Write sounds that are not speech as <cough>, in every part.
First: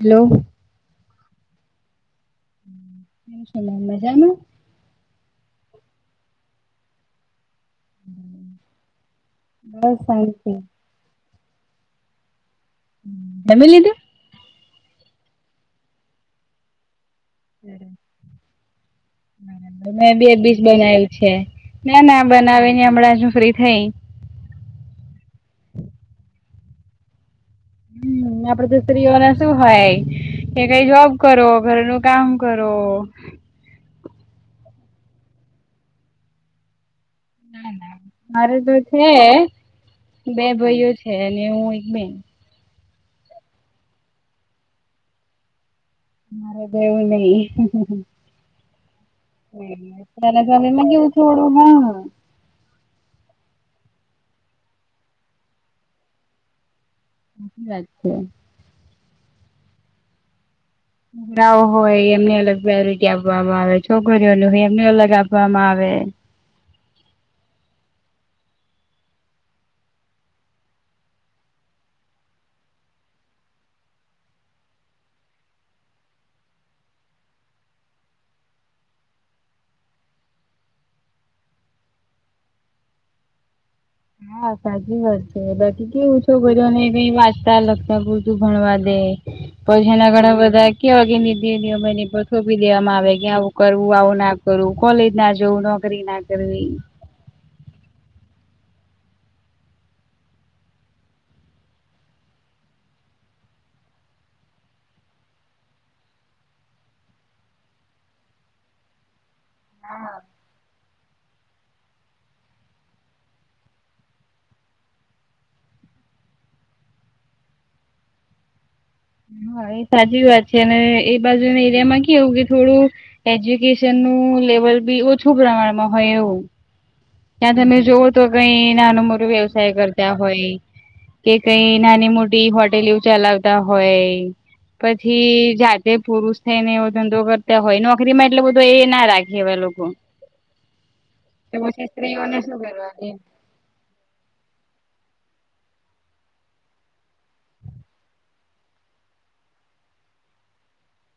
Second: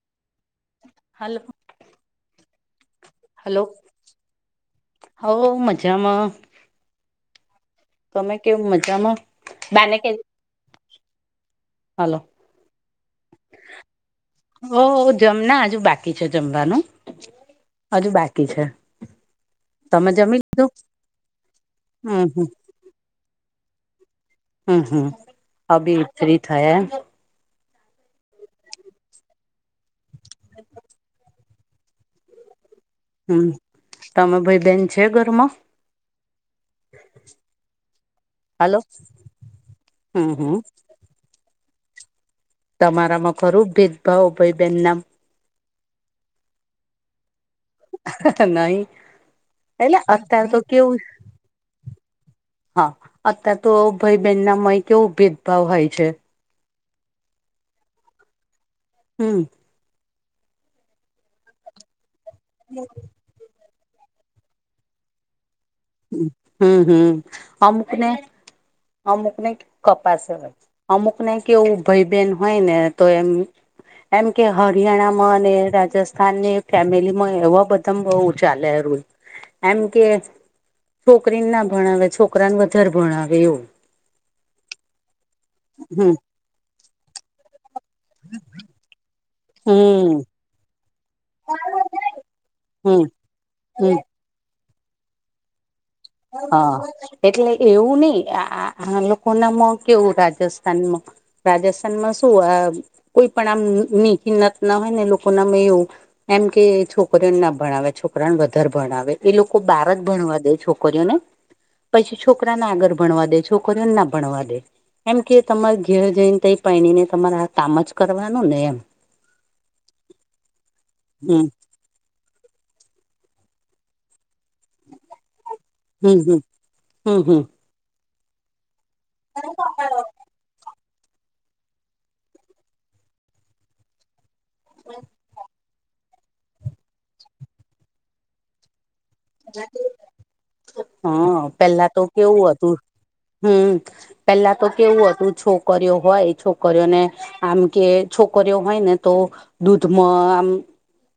અલો. Hello. કેમ છો ma'am, મજામાં? હોવ મજામા. તમે કેમ મજામાં? બા બસ ને કે. શાંતિ. હાલો. જમી લીધુ. ઓ જમના અજુ બાકી છે જમવાનું. હમ્મ. અજુ બાકી છે. બરાબર. મે તમે બે જમી બીસ લીધું બનાવ્યુ છે, ના ના હમ હમ બનાવી ને હમણા શું ફ્રી થઈ. હમ્મ હમ્મ. અ બી ફ્રી થયા. હ આપડધ સ્ત્રીઓને શું હોય, કે કઈ જોબ કરો ઘર નું કામ કરો. હમ, તમે ભાઈ બેન છે ઘરમાં? ના ના મારે તો હલો છે હમ બે હમ ભાઈઓ છે અને હું એક બેન. તમારામાં ખરું ભેદભાવ ભાઈ બેહેન નામ. મારે દેવું ન. નહી એટલે અત્યાર તો કેવું હલામેવું થોડું હા. હા અત્યારે તો ભાઈ બહેન ના મય કેવો ભેદભાવ હોય છે. હી લાગ છે. હમ. હોય એમને અલગ વેરાટી આપ આપવામાં આવે છોકરીઓ ન એમને અલગ આપવામાં આવે. હમ હમ, અમુકને અમુક ને કપાસ હોય. અમુક નને કે એવું ભાઈ બેન હોય ને તો એમ એમ કે હરિયાણામાં અને રાજસ્થાનની ફેમિલીમાં એવા બધા મ બહુ ચાલે એ રુંલ, એમ કે છોકરીને ના ભણાવે છોકરાને વધારે ભણાવે એવું. હા સાચી વાત છે બાકી હમ કેવું છો કર ને કઈ વાંચતાગ બ તું ભણવા દે, પછ ના હમ ગઢ બધા કે અગ મને પરથોપી દેવામાં હમ આવે કે આવું હમ કરવું આવું ના કરવું કોલેજ ના જોવું. હા. એટલે એવું નહ આ આ લોકો નામાં કેવું રાજસ્થાનમાં. રાજસ્થાનમાં શું આ કોઈ પણ આમની કિનત ના હોય ને લોકો ના અ એવું. એમ કે છોકરીઓને ના ભણાવે છોકરાને વધારે ભણાવે એ લોકો બાર જ ભણવા દે છોક છરી ને, પછી છોકરાને આગળ ભણવા દે છોકરીઓને ના ભણવા દે. એમ કે તમારે ઘેર જઈને ત પણીને તમારે આ કામ જ કરવાનું ને એમ. હા એ સાચી વાત છે અને એ હમ બાજુને માં કેવું કે થોડું, એજ્યુકેશન નું લેવલ બી ઓછું પ્રમાણમાં હોય હમ હમ, એવું હમ હમ. ત્યાં તમે જોવ તો કઈ નાનું મોરું વ્યવસાય કરતા હોય. કે કઈ નાની મોટી હોટેલ ચલાવતા હોય. પછી જાતે પુરુષ થઈ ને એવો ધંધો કરતા હોય નોકરીમાં એટલે બધું એ ના રાખે. એવા લોકો હા પેલા તો કેવું હતું, હમ. પેલા તો કેવું હતું છોકરીઓ હોય છોકરીઓને આમ કે છોકરીઓ હોય ને તો દૂધમાં, આમ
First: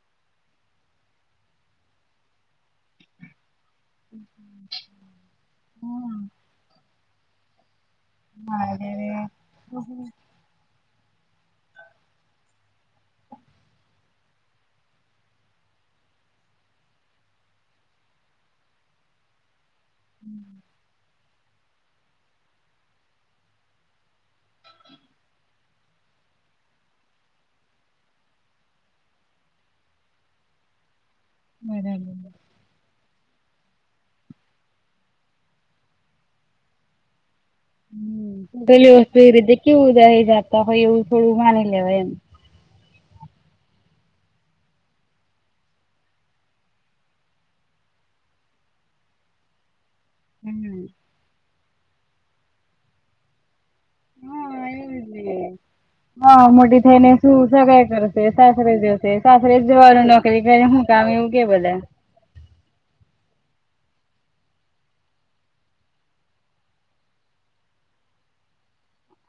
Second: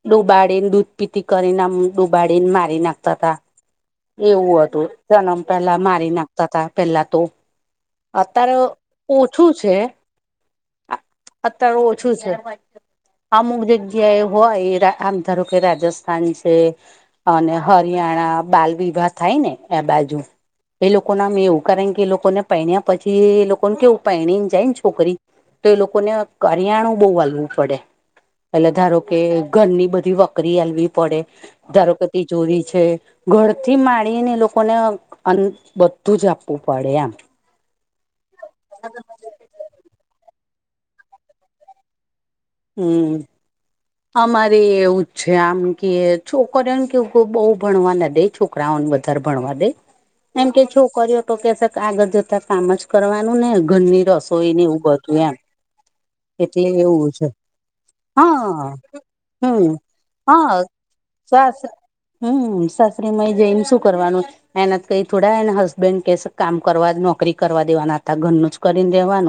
ડુબાડીને દૂધ પીતી કરીને ડુબાડીને મારી નાખતા ત. એવું હતું જન્મ પેલા મારી નાખતા હતા પેલા તો. અત્યારે ઓછું છે, અત્યારે ઓછું છે. અમુક જગ્યાએ હોય આમ ધારો કે રાજસ્થાન છે. અને હરિયાણા બાલ વિવાહ થાય ને. આ બાજુ, એ લોકો નામ એવું કારણ કે એ લોકોને પણ્યા પછી એ લોકોને કેવું પહેણીને જાય ને છોકરી. તો એ લોકોને કરિયાણું બહુ વાલવું પડે. પેલે ધારો કે ઘરની બધી વકરી હવી પડે, ધારો કે તિ ચોરી છે. ઘરથી માણીને એ લોકોને બધું જ આપવું પડે આમ. હ ગલી વસ્તુ એ રીતે કેવું જતા હોય એવું થોડું માની લેવાય એમ. હમ અમારે એવું જ છે આમ કે છોકરીને કેવું બહુ ભણવા ના દે છોકરાઓને વધારે ભણવા દે એમ કે હમ છોકરીઓ તો કે છે આગળ જતા કામ જ કરવાનું ને ઘરની રસોઈ ને હા એવું જ બધું ને. એમ હા એટલે મોટી એવું થઈને છે હા તે સાસરે હમ જવાનું નોકરી હા કરી હું કામ એવું કે સાસ બધા હમ સાસરીમાંય જઈને શું કરવાનું છે. એના કઈ થોડા એને હસબેન્ડ કે કામ કરવા નોકરી કરવા દેવાના હતા ઘરનું જ કરી દેવાનું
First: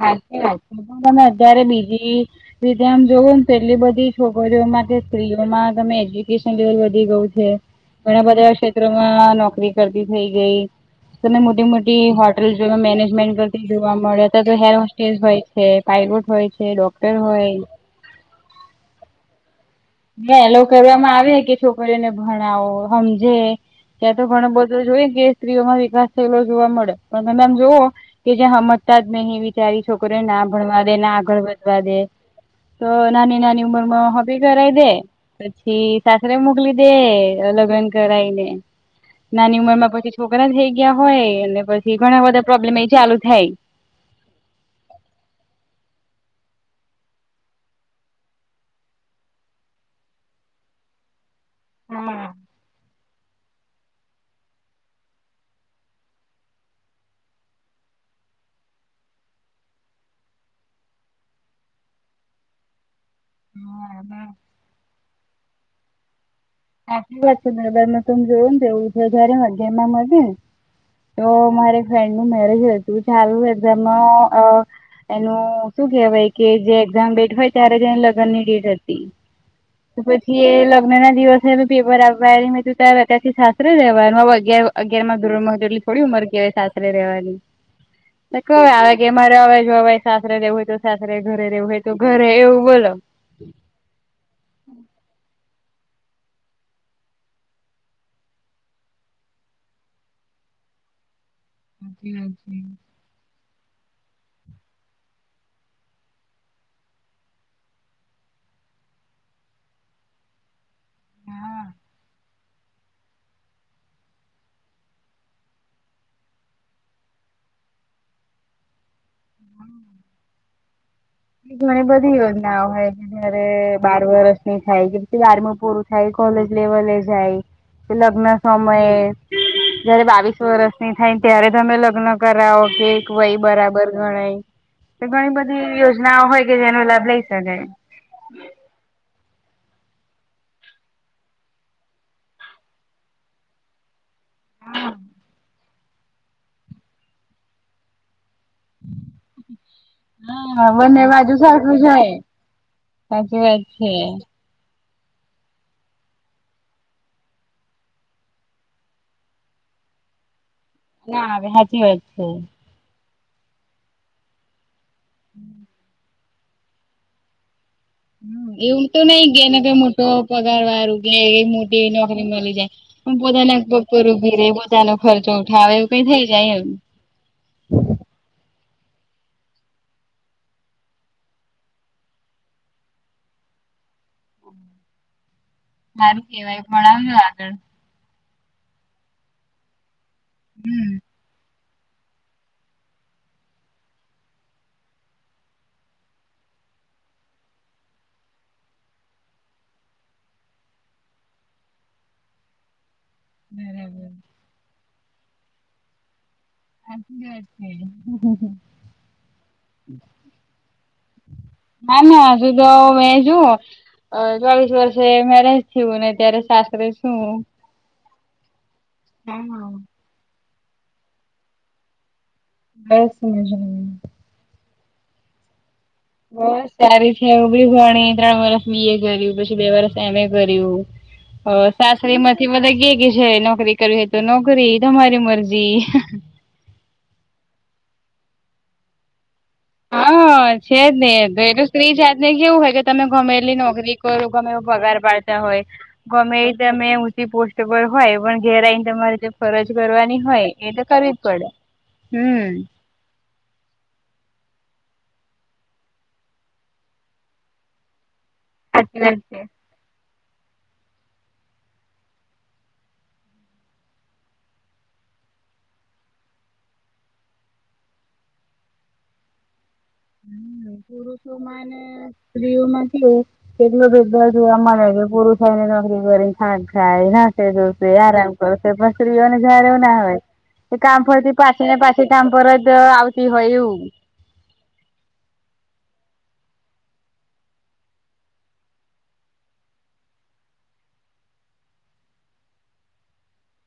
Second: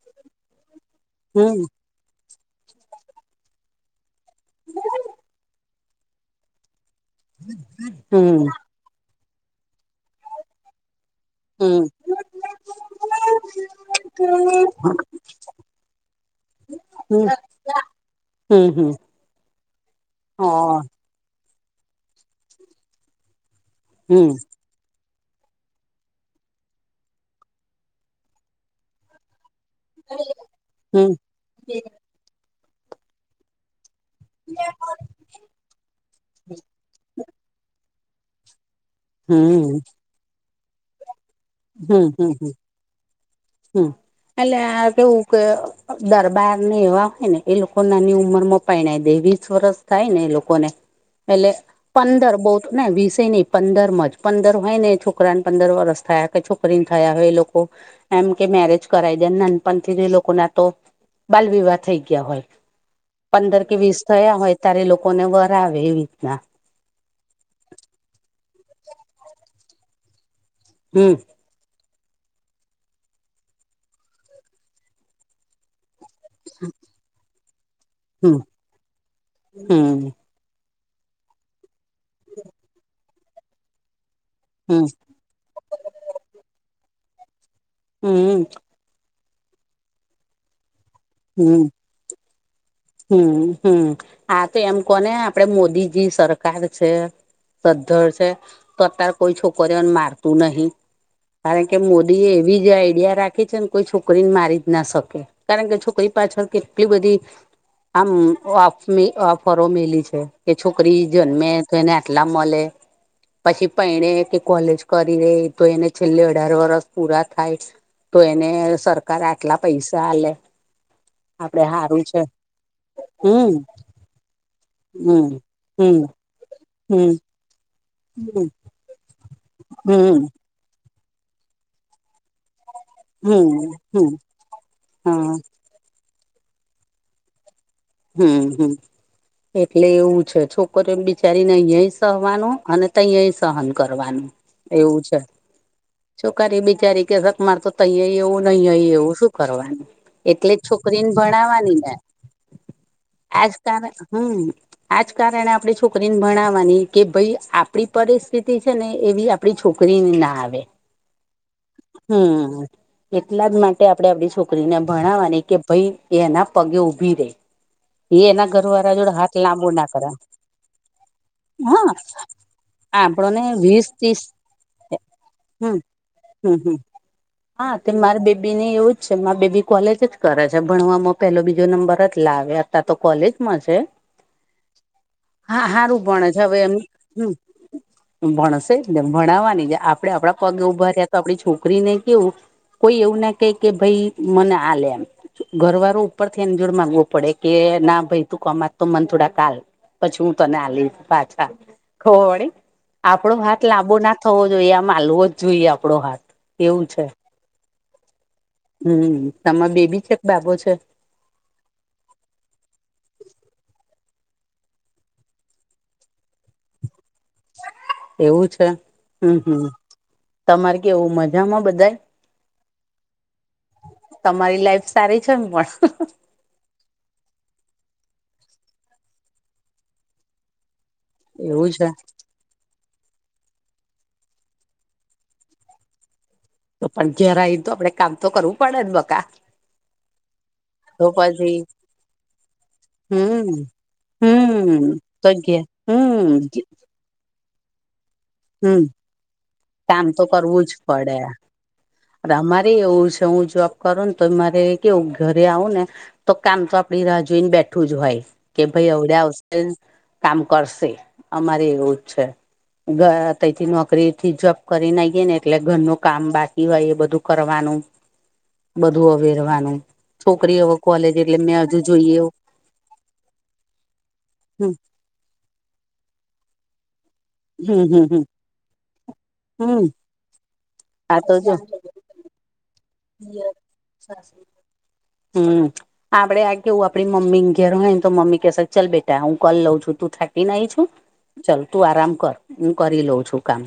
હાચી વાત છે પણ તમે અત્યારે હમ બીજી રીતે આમ જોવું ને એટલી બધી છોકરીઓમાં સ્ત્રીઓમાં તમે એજ્યુકેશન લેવલ વધી ગયું છે ઘણા હમ બધા મમાં નોકરી કરતી થઈ ગઈ તમે મોટી હમ મોટી હોટેલ જો મેનેજમેન્ટ કરતી જોવા મળે તો હેર હોસ્ટેલ હોય છે પાયલોટ હોય છે ડોક્ટર હમ હોય હમ હમ હ એ લોકો કહેવામાં આવે કે છોકરીઓને ભણાવો સમજે ત્યાં તો હમ ઘણું બધું જોઈ કે સ્ત્રીઓ વિકાસ થયેલો જોવા મળે પણ તમ જોવ કે જ્યાં સમજતા નહી બીચારી છોકરીને ના ભણવા દે ના હમ આગળ વધવા દે તો નાની નાની ઉંમર માં સગાઈ કરાઈ દે પછી સાસરે મોકલી દે લગ્ન કરાઈને હમ નાની હમ ઉંમર માં પછી છોકરા થઈ ગયા હોય અને પછી હમ ઘણા હમ હમ બધા પ્રોબ્લેમ એ ચાલુ થાય હમ એટલે આ કેવું કે દરબારને એવા હોય ને એ લોકો નાની ઉંમર માં પરણાવી દે વીસ વરસ થાય ને એ લોકોને એટલે હા પંદર બહુ ને વીસે નહીં પંદર માં જ પંદર હોય ને છોકરાને પંદર વરસ થયા. કે છોકરીને થયા હોય એ લોકો એમ કે મેરેજ કરાઈ દે નાનપણથી એ લોકો ના તો બાલ વિવાહ થઈ ગયા હોય પંદર કે વીસ હા થયા હોય ત્યારે લોકોને વર આવે એવી રીતના હાચી વાત છે દરબરમાં તો એવુજ હોય છે જયારે હું અગિયાર માં હતીને <inaudible> તો મારે ફ્રેન્ડ નું મેરેજ હતું ચાલુ એક્ઝામ એનું શું કેહેવાય કે જે એક્ઝામ ડેટ હોય ત્યારે જ એની લગ્ન હમ ની ડેટ હતી હમ લગ્ન ના દિવસે પેપર આપવા મે કીધું અત્યારે થી સાસરે રહેવાનું હમ અગયાર થોડી ઉંમર કહેવાય સાસરે રેવાની હમ આવે કે મારે જો ભાઈ સાસરેેવું હોય તો સાસરે ઘરે હમ રહેેવું હોય તો ઘરે એવું બોલો હમ હમ આ તો એમ કોને આપડે મોદીજી સરકાર છે. સદ્ધર છે તો અતાર કોઈ છોકરી મારતું નહી કારણ કે મોદી એવી જ આઈડિયા રાખી છે ને કોઈ છોકરીને મારી જ ના શકે કારણ કે છોકરી પાછળ કેટલી બધી આમ ઓફરો મેલી છે કે છોકરી જન્મે તો એને આટલા મળે પછી પરણે કે કોલેજ કરી રે તો એને છેલ્લે અઢાર વરષ પૂરા થાય તો એને સરકાર આટલા પૈસા આલે આપડે ગણી હારું બધી છે યોજનાઓ હોય કે જારે હમ બાર વર્ષ થાય કે પછી હમ બારમુ પૂરું હમ થાય કોલેજ લેવલે હમ જાય લગ્ન હમ સમયે જયારે હમ બાવીસ વરષની થાય ત્યારે તમે લગ્ન કરાવો કે વય હમ બરાબર હમ ગણાય તો હા ઘણી બધી યોજનાઓ હોય કે જેનો લાભ લઈ શકેાય હમ હમ એટલે એવું છે છોકરી બિચારીને અયાય સહવાનું અને તયાય સહન કરવાનું એવું છે છોકરી બિચારી કે સકમાર તો તૈય એવું નહી અય એવું શું કરવાનું એટલે જ હા બંને છોકરીને બાજુ ભણાવાની સરખું ને છે સાચી વાત આજકાર છે હમ આજ કારણે આપડી છોકરીને ભણાવાની કે ભાઈ આપડી પરિસ્થિતિ છે ને એવી આ પડી છોકરીને ના આવે ના આવે હાચી વાત છે. હમ એટલા જ માટે આપડે આપડી છોકરીને ભણાવાની કે ભાઈ એના પગે ઊભી રેય હ એવું તો નઈ કે એને લાંબો કઈ ના મોટો કરે પગાર વારું કે હા મોટી નોકરી મળી જાય પણ આપણો ને પોતાના પગ વીસ પર ત્રીસ ઉભી રેય પોતાનો ખર્ચો ઉઠાવે હમ એવું કઈ થઈ જાય હમ એમ હમ હા તે મારે બેબી ને એવું જ છે મારા બેબી કોલેજ જ કરે છે ભણવામાં પેલો બીજો નંબર જ લાવે અતા તો કોલેજમાં છે. હા હારું સારું ભણે છે અવે કેવાય એમ પણ ભણશે જ ને ભણાવાની જે આપડે આપડા પગ ઉભા રહ્યા તો આપડી છોકરીને કેવું કોઈ એવું ના કેય કે ભાઈ મને આ લે એમ ઘર વાળો ઉપરથી એને જોરમા ગો પડે કે ના ભાઈ તું કમાત તો મન થોડાક આલ પછી હું તને આલીસ પાછા ખબર પડી આપડો આવજો હાથ લાંબો ના આગળ. થવો જોઈએ આમ હાલવો જ જોઈએ આપડો હાથ એવું છે બરાબર સાચી વાત છે. હમ તમાર બેબી છે કે બાબો છે. <unintelligible> અ ચોવીસ વર્ષે મેરેજ થયું અને અત્યારે સાસરે છું એવું છે હમ હમ તમારે કેવું મજામાં બધાય બસ મજામાં તમારી લાઈફ સારી છે પણ બસ સારી છે એવું બી ભણી ત્રણ વરસ મી એ કર્યું પછી બે વરસ એમે કર્યું અ એવું છે સાસરી માં થી મને કેય છે નોકરી કરવી હોય તો નોકરી તમારી મરજી તો પણ ઘેર આયી તો આપડે કામ તો કરવું પડેને બકા હા છે જ ને તો એટલે સ્ત્રી જાતને કેવું હોય કે તમે ગમેલી હમ નોકરી કરો ગમે એવું હમ પગાર તો પાડતા ઘે હોય ગમે હમ તમે ઊંચી પોસ્ટ પર હોય પણ ઘેરે હમ તમારે જે ફરજ કામ કરવાની તો હોય કરવું એ તો કરવી જ પડે હમ અમારે એવું છે હું જો કરુન તો મારે કેવું ઘરે આવું ને તો કામ તો આપડી રાહ જોઈને બેઠું જ હોય કે ભાઈ સાચી અવડે વાત આવશે કામ કરશે અમારે એવું છે. તયથી નોકરી થી જોબ કરીને આવીએ ને એટલે ઘરનું કામ બાકી હોય એ બધું કરવાનું. બધું અવેરવાનું છોકરી હવે કોલેજ એટલે મે સ્ત્રીઓમાં કેવું <unintelligible> હમ <unintelligible> નોકરી કરી ખા ખાયના હમ શે હમ હમ આરામ કરશે પણ સ્ત્રીઓને જારે એવું હમ ના હોય કે કામ આ તો ફરતી જો પાછી ને પાછ થી કામ પરત આવ <inaudible> હમ આપડે આ કેવું આપડી મમ્મી ઘેર હોયને તો મમ્મી કેસે ચલ બેટા હું કલ લઉં છું તું થાકી નાઈ છું ચલ તું આરામ કર હું કરી લઉં છું કામ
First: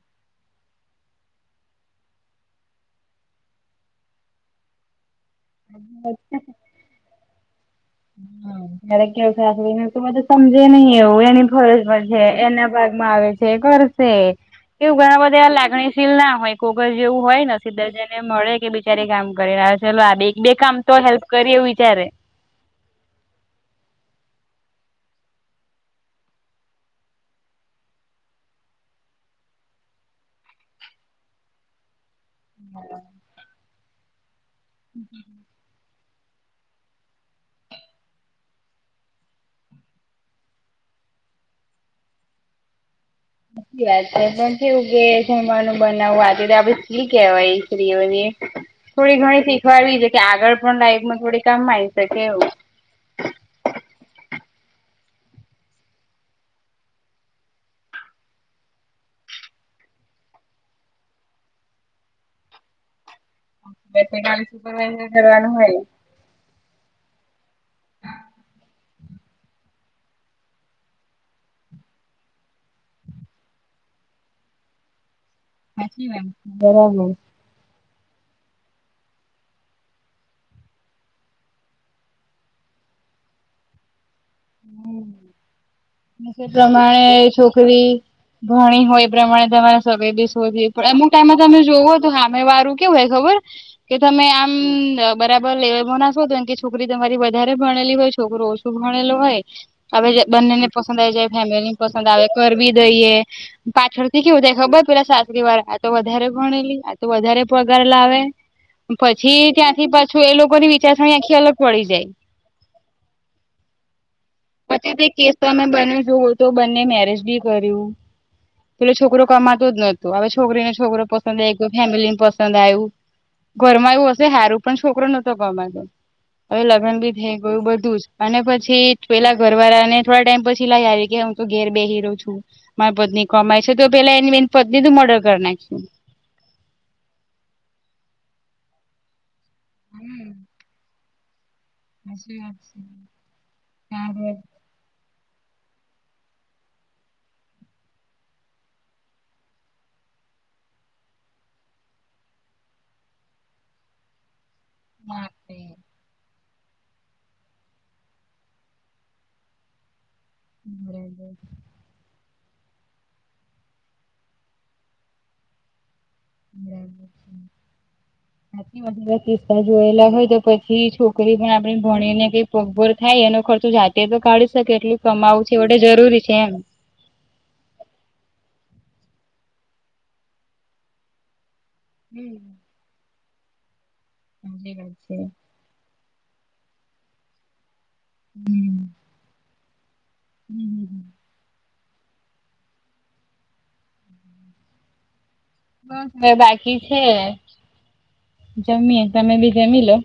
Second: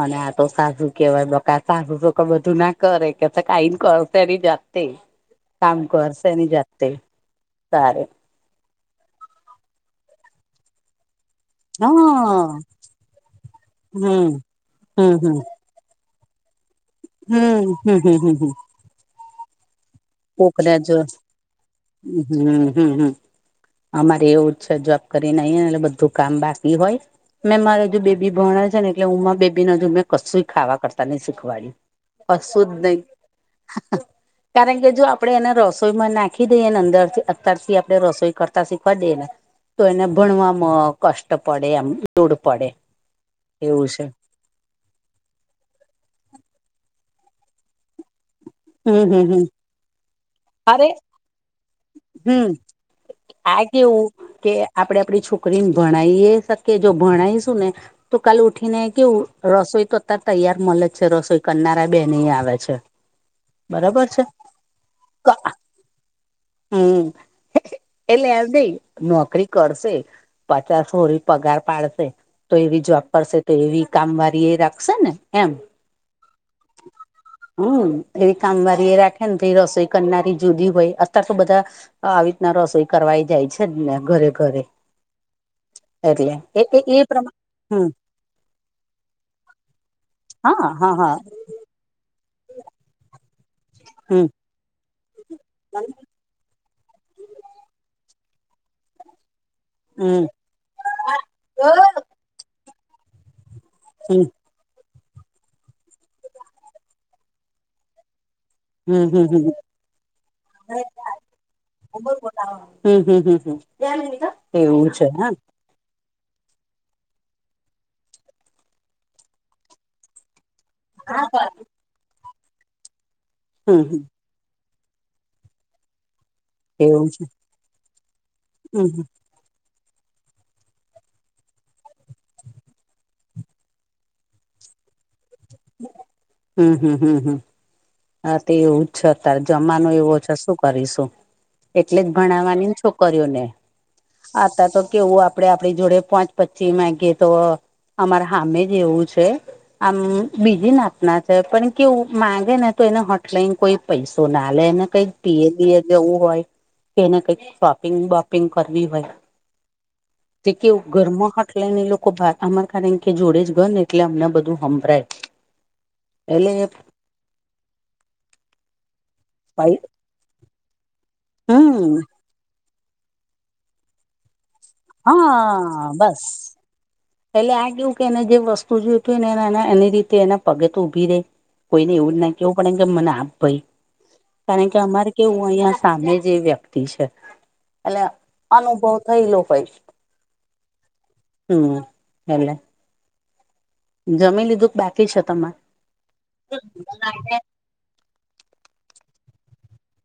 અને આ તો સાસુ કેવાય બકા સાસુ તો બધું ના કરે કે કાઈ કરશે એની જાતે કામ કરશે એની જાતે તારે ક્યારેક કેવું થાઈ બધું સમજે નઈ એવું એ ભરજમાં છે હા એના ભાગ માં આવે છે કરશે હમ એવું હમ ઘણા હમ બધા લાગણી શીલ ના હોય કોગર જેવું હોય હમ હમ સીધર્જને હમ હમ મળે કે બિચારી કામ કરીને આવે ચલો એક બે કોકને કામ કરીએ આમ તો જો હેલ્પ કરીએ એવું વિચારે હમ હમ અમારે એવું છે જોબ કરીને આઇએ એટલે બધું કામ બાકી હોય મેં મારે જો બેબી ભણે છે ને એટલે હુંમાં બેબીને હજુ મેં કશું ખાવા કરતા નહી શીખવાડ્યું કશું જ નહીં કારણ કે જો આપડે એને રસ રસોઈમાં નાખી દઈએ ને અંદર થી અત્યારથી આપડણે રસોઈ કરતા શીખવા દઈએ ને તો એને ભણવામાં કષ્ટ પડે એમ લોડ પડે સાચી વાત છે પણ કેવું કે જમવાનું બનાવું આપડે સ્ત્રી કેવાય સ્ત્રીઓને હમ થોડી હમ ઘણી હમ શીખવાવી છે કે આગળ પણ અરે લાઈફમાં થોડી કામ આવી શકે એવું હમ આ કેવું કે આપણેે આપણી છોકરીને ભણાવએ શકીએ જો ભણાયશું ને તો કાલે ઉઠીને કે રસોઈ તો અત્યારે તૈયાર મળે જ છે રસોઈ કરનારા બેન આવે છે્. <inaudible> બે સુપરવાઈઝર કરવાનું હોય હમ એટલેે એમ બે નોકરી કરશે પચાસ હોરી પગાર પાડશે તો એવી જોબ કરશે તો એવી કામવારી એ રાખશે ને એમ બરાબર હમ એવી કામવારી એ રાખે ને તો રસોઈ કરનારી જુદી હોય અત્યારે તો બધા આવી રીતના રસોઈ કરવાઈ જાય છેને ઘરે ઘરે એટલે એ એ પ્રમાણે હમ છોકરી ભણી હોય એ પ્રમાણે તમારે સગાઈ બી શોધવી હા પડે હા અમુક હા ટાઈમમાં તમે જોવો સામે વારું કેવું હોય ખબર કે તમે હમ આમ બરાબર હમ લેવલમાં ના શોધો તો છોકરી તમારી વધારે ભણેલી હોય છોકરો ઓછું ભણેલો હોય હવે હમ બંને ને પસંદ આવી જાય ફેમિલી ને પસંદ આવે કરવી દઈએ પાછળથી હમ હમ કેવું દે ખબર પેલા સાસરી વાર આ તો વધારે ભણેલી આ તો વધારે પગાર લાવે હમ હમ પછી ત્યાંથી પાછું એ લોકોની વિચારસરણી આખી અલગ પડી જાય હા હમ હમ એવું પછી તે છે હા કેસ તમે બન્યું જોું તો બંને મેરેજ બી કર્યું પેલો છોકરો કમાતો જ નતો હવે છોકરીને છોકરો પસંદ આઈ ગયો ફેમિલી ને પસંદ આવ્યું હમ ઘરમા હમ બધું સારું પણ છોકરો નતો ગમાતો હવે લગ્ન એવું બી છે થઈ ગયું બધું જ અને પછી હમ પછી પેલા ઘરવાળા ને થોડા ટાઈમ પછી લાવ આવી કે હું તો ઘેર બેસીરવ છું મારી પત્ની કમાય છે તો પેલા એ એની પત્ની નું મર્ડર કરી નાખું હમ હમ હમ હમ હા તે એવું છત્યારે જમાનું એવો છે શું કરીશું? એટલે જ ભણાવવાની છોકરીઓને આતા તો કેવું આપ આપડે આપણી જોડે પાંચ પચી માંગીએ તો અમારે હામે જ એવું છે આમ બીજી નાથના છે પણ કેવું માંગે ને તો એને હોટલાઈને કોઈ પૈસો ના આલે કઈક પિયર બીયર જવું હોય કેને કઈક શોપિંગ બોપિંગ કરવી હોય જે કે ઘરમાં હાટ લઈને લોકો બાર અમાર કારણ કે જોડે જ ઘર ને એટલે અમને બધું સંભળાય એલે <unintelligible> કિસ્સા જોયેલા હોય તો પછી છોકરી પણ આપણી હમ ભણીને કઈ પગભર થાય એનો ખર્ચો જાતે તો કાઢી શકે એટલું કમાવું છેવટે જરૂરી છે એમ. એેલે આ કેવું કે એને જે વસ્તુ જોયતું ને એને એની રીતે એના પગે તો ઊભી રે. કોઈને એવું ના કેવું પડે કે મને આપ ભાઈ કારણ કે અમારે કેવું અહિયાં સામે જે વ્યક્તિ છે. એટલે અનુભવ થયલો હોય. હમ્મ હમ્મ હમ્મ એટલે જમી લીધું કે બાકી છે તમા? બસ હવે બાકી છે. જમીયે તમે બી જમી લો.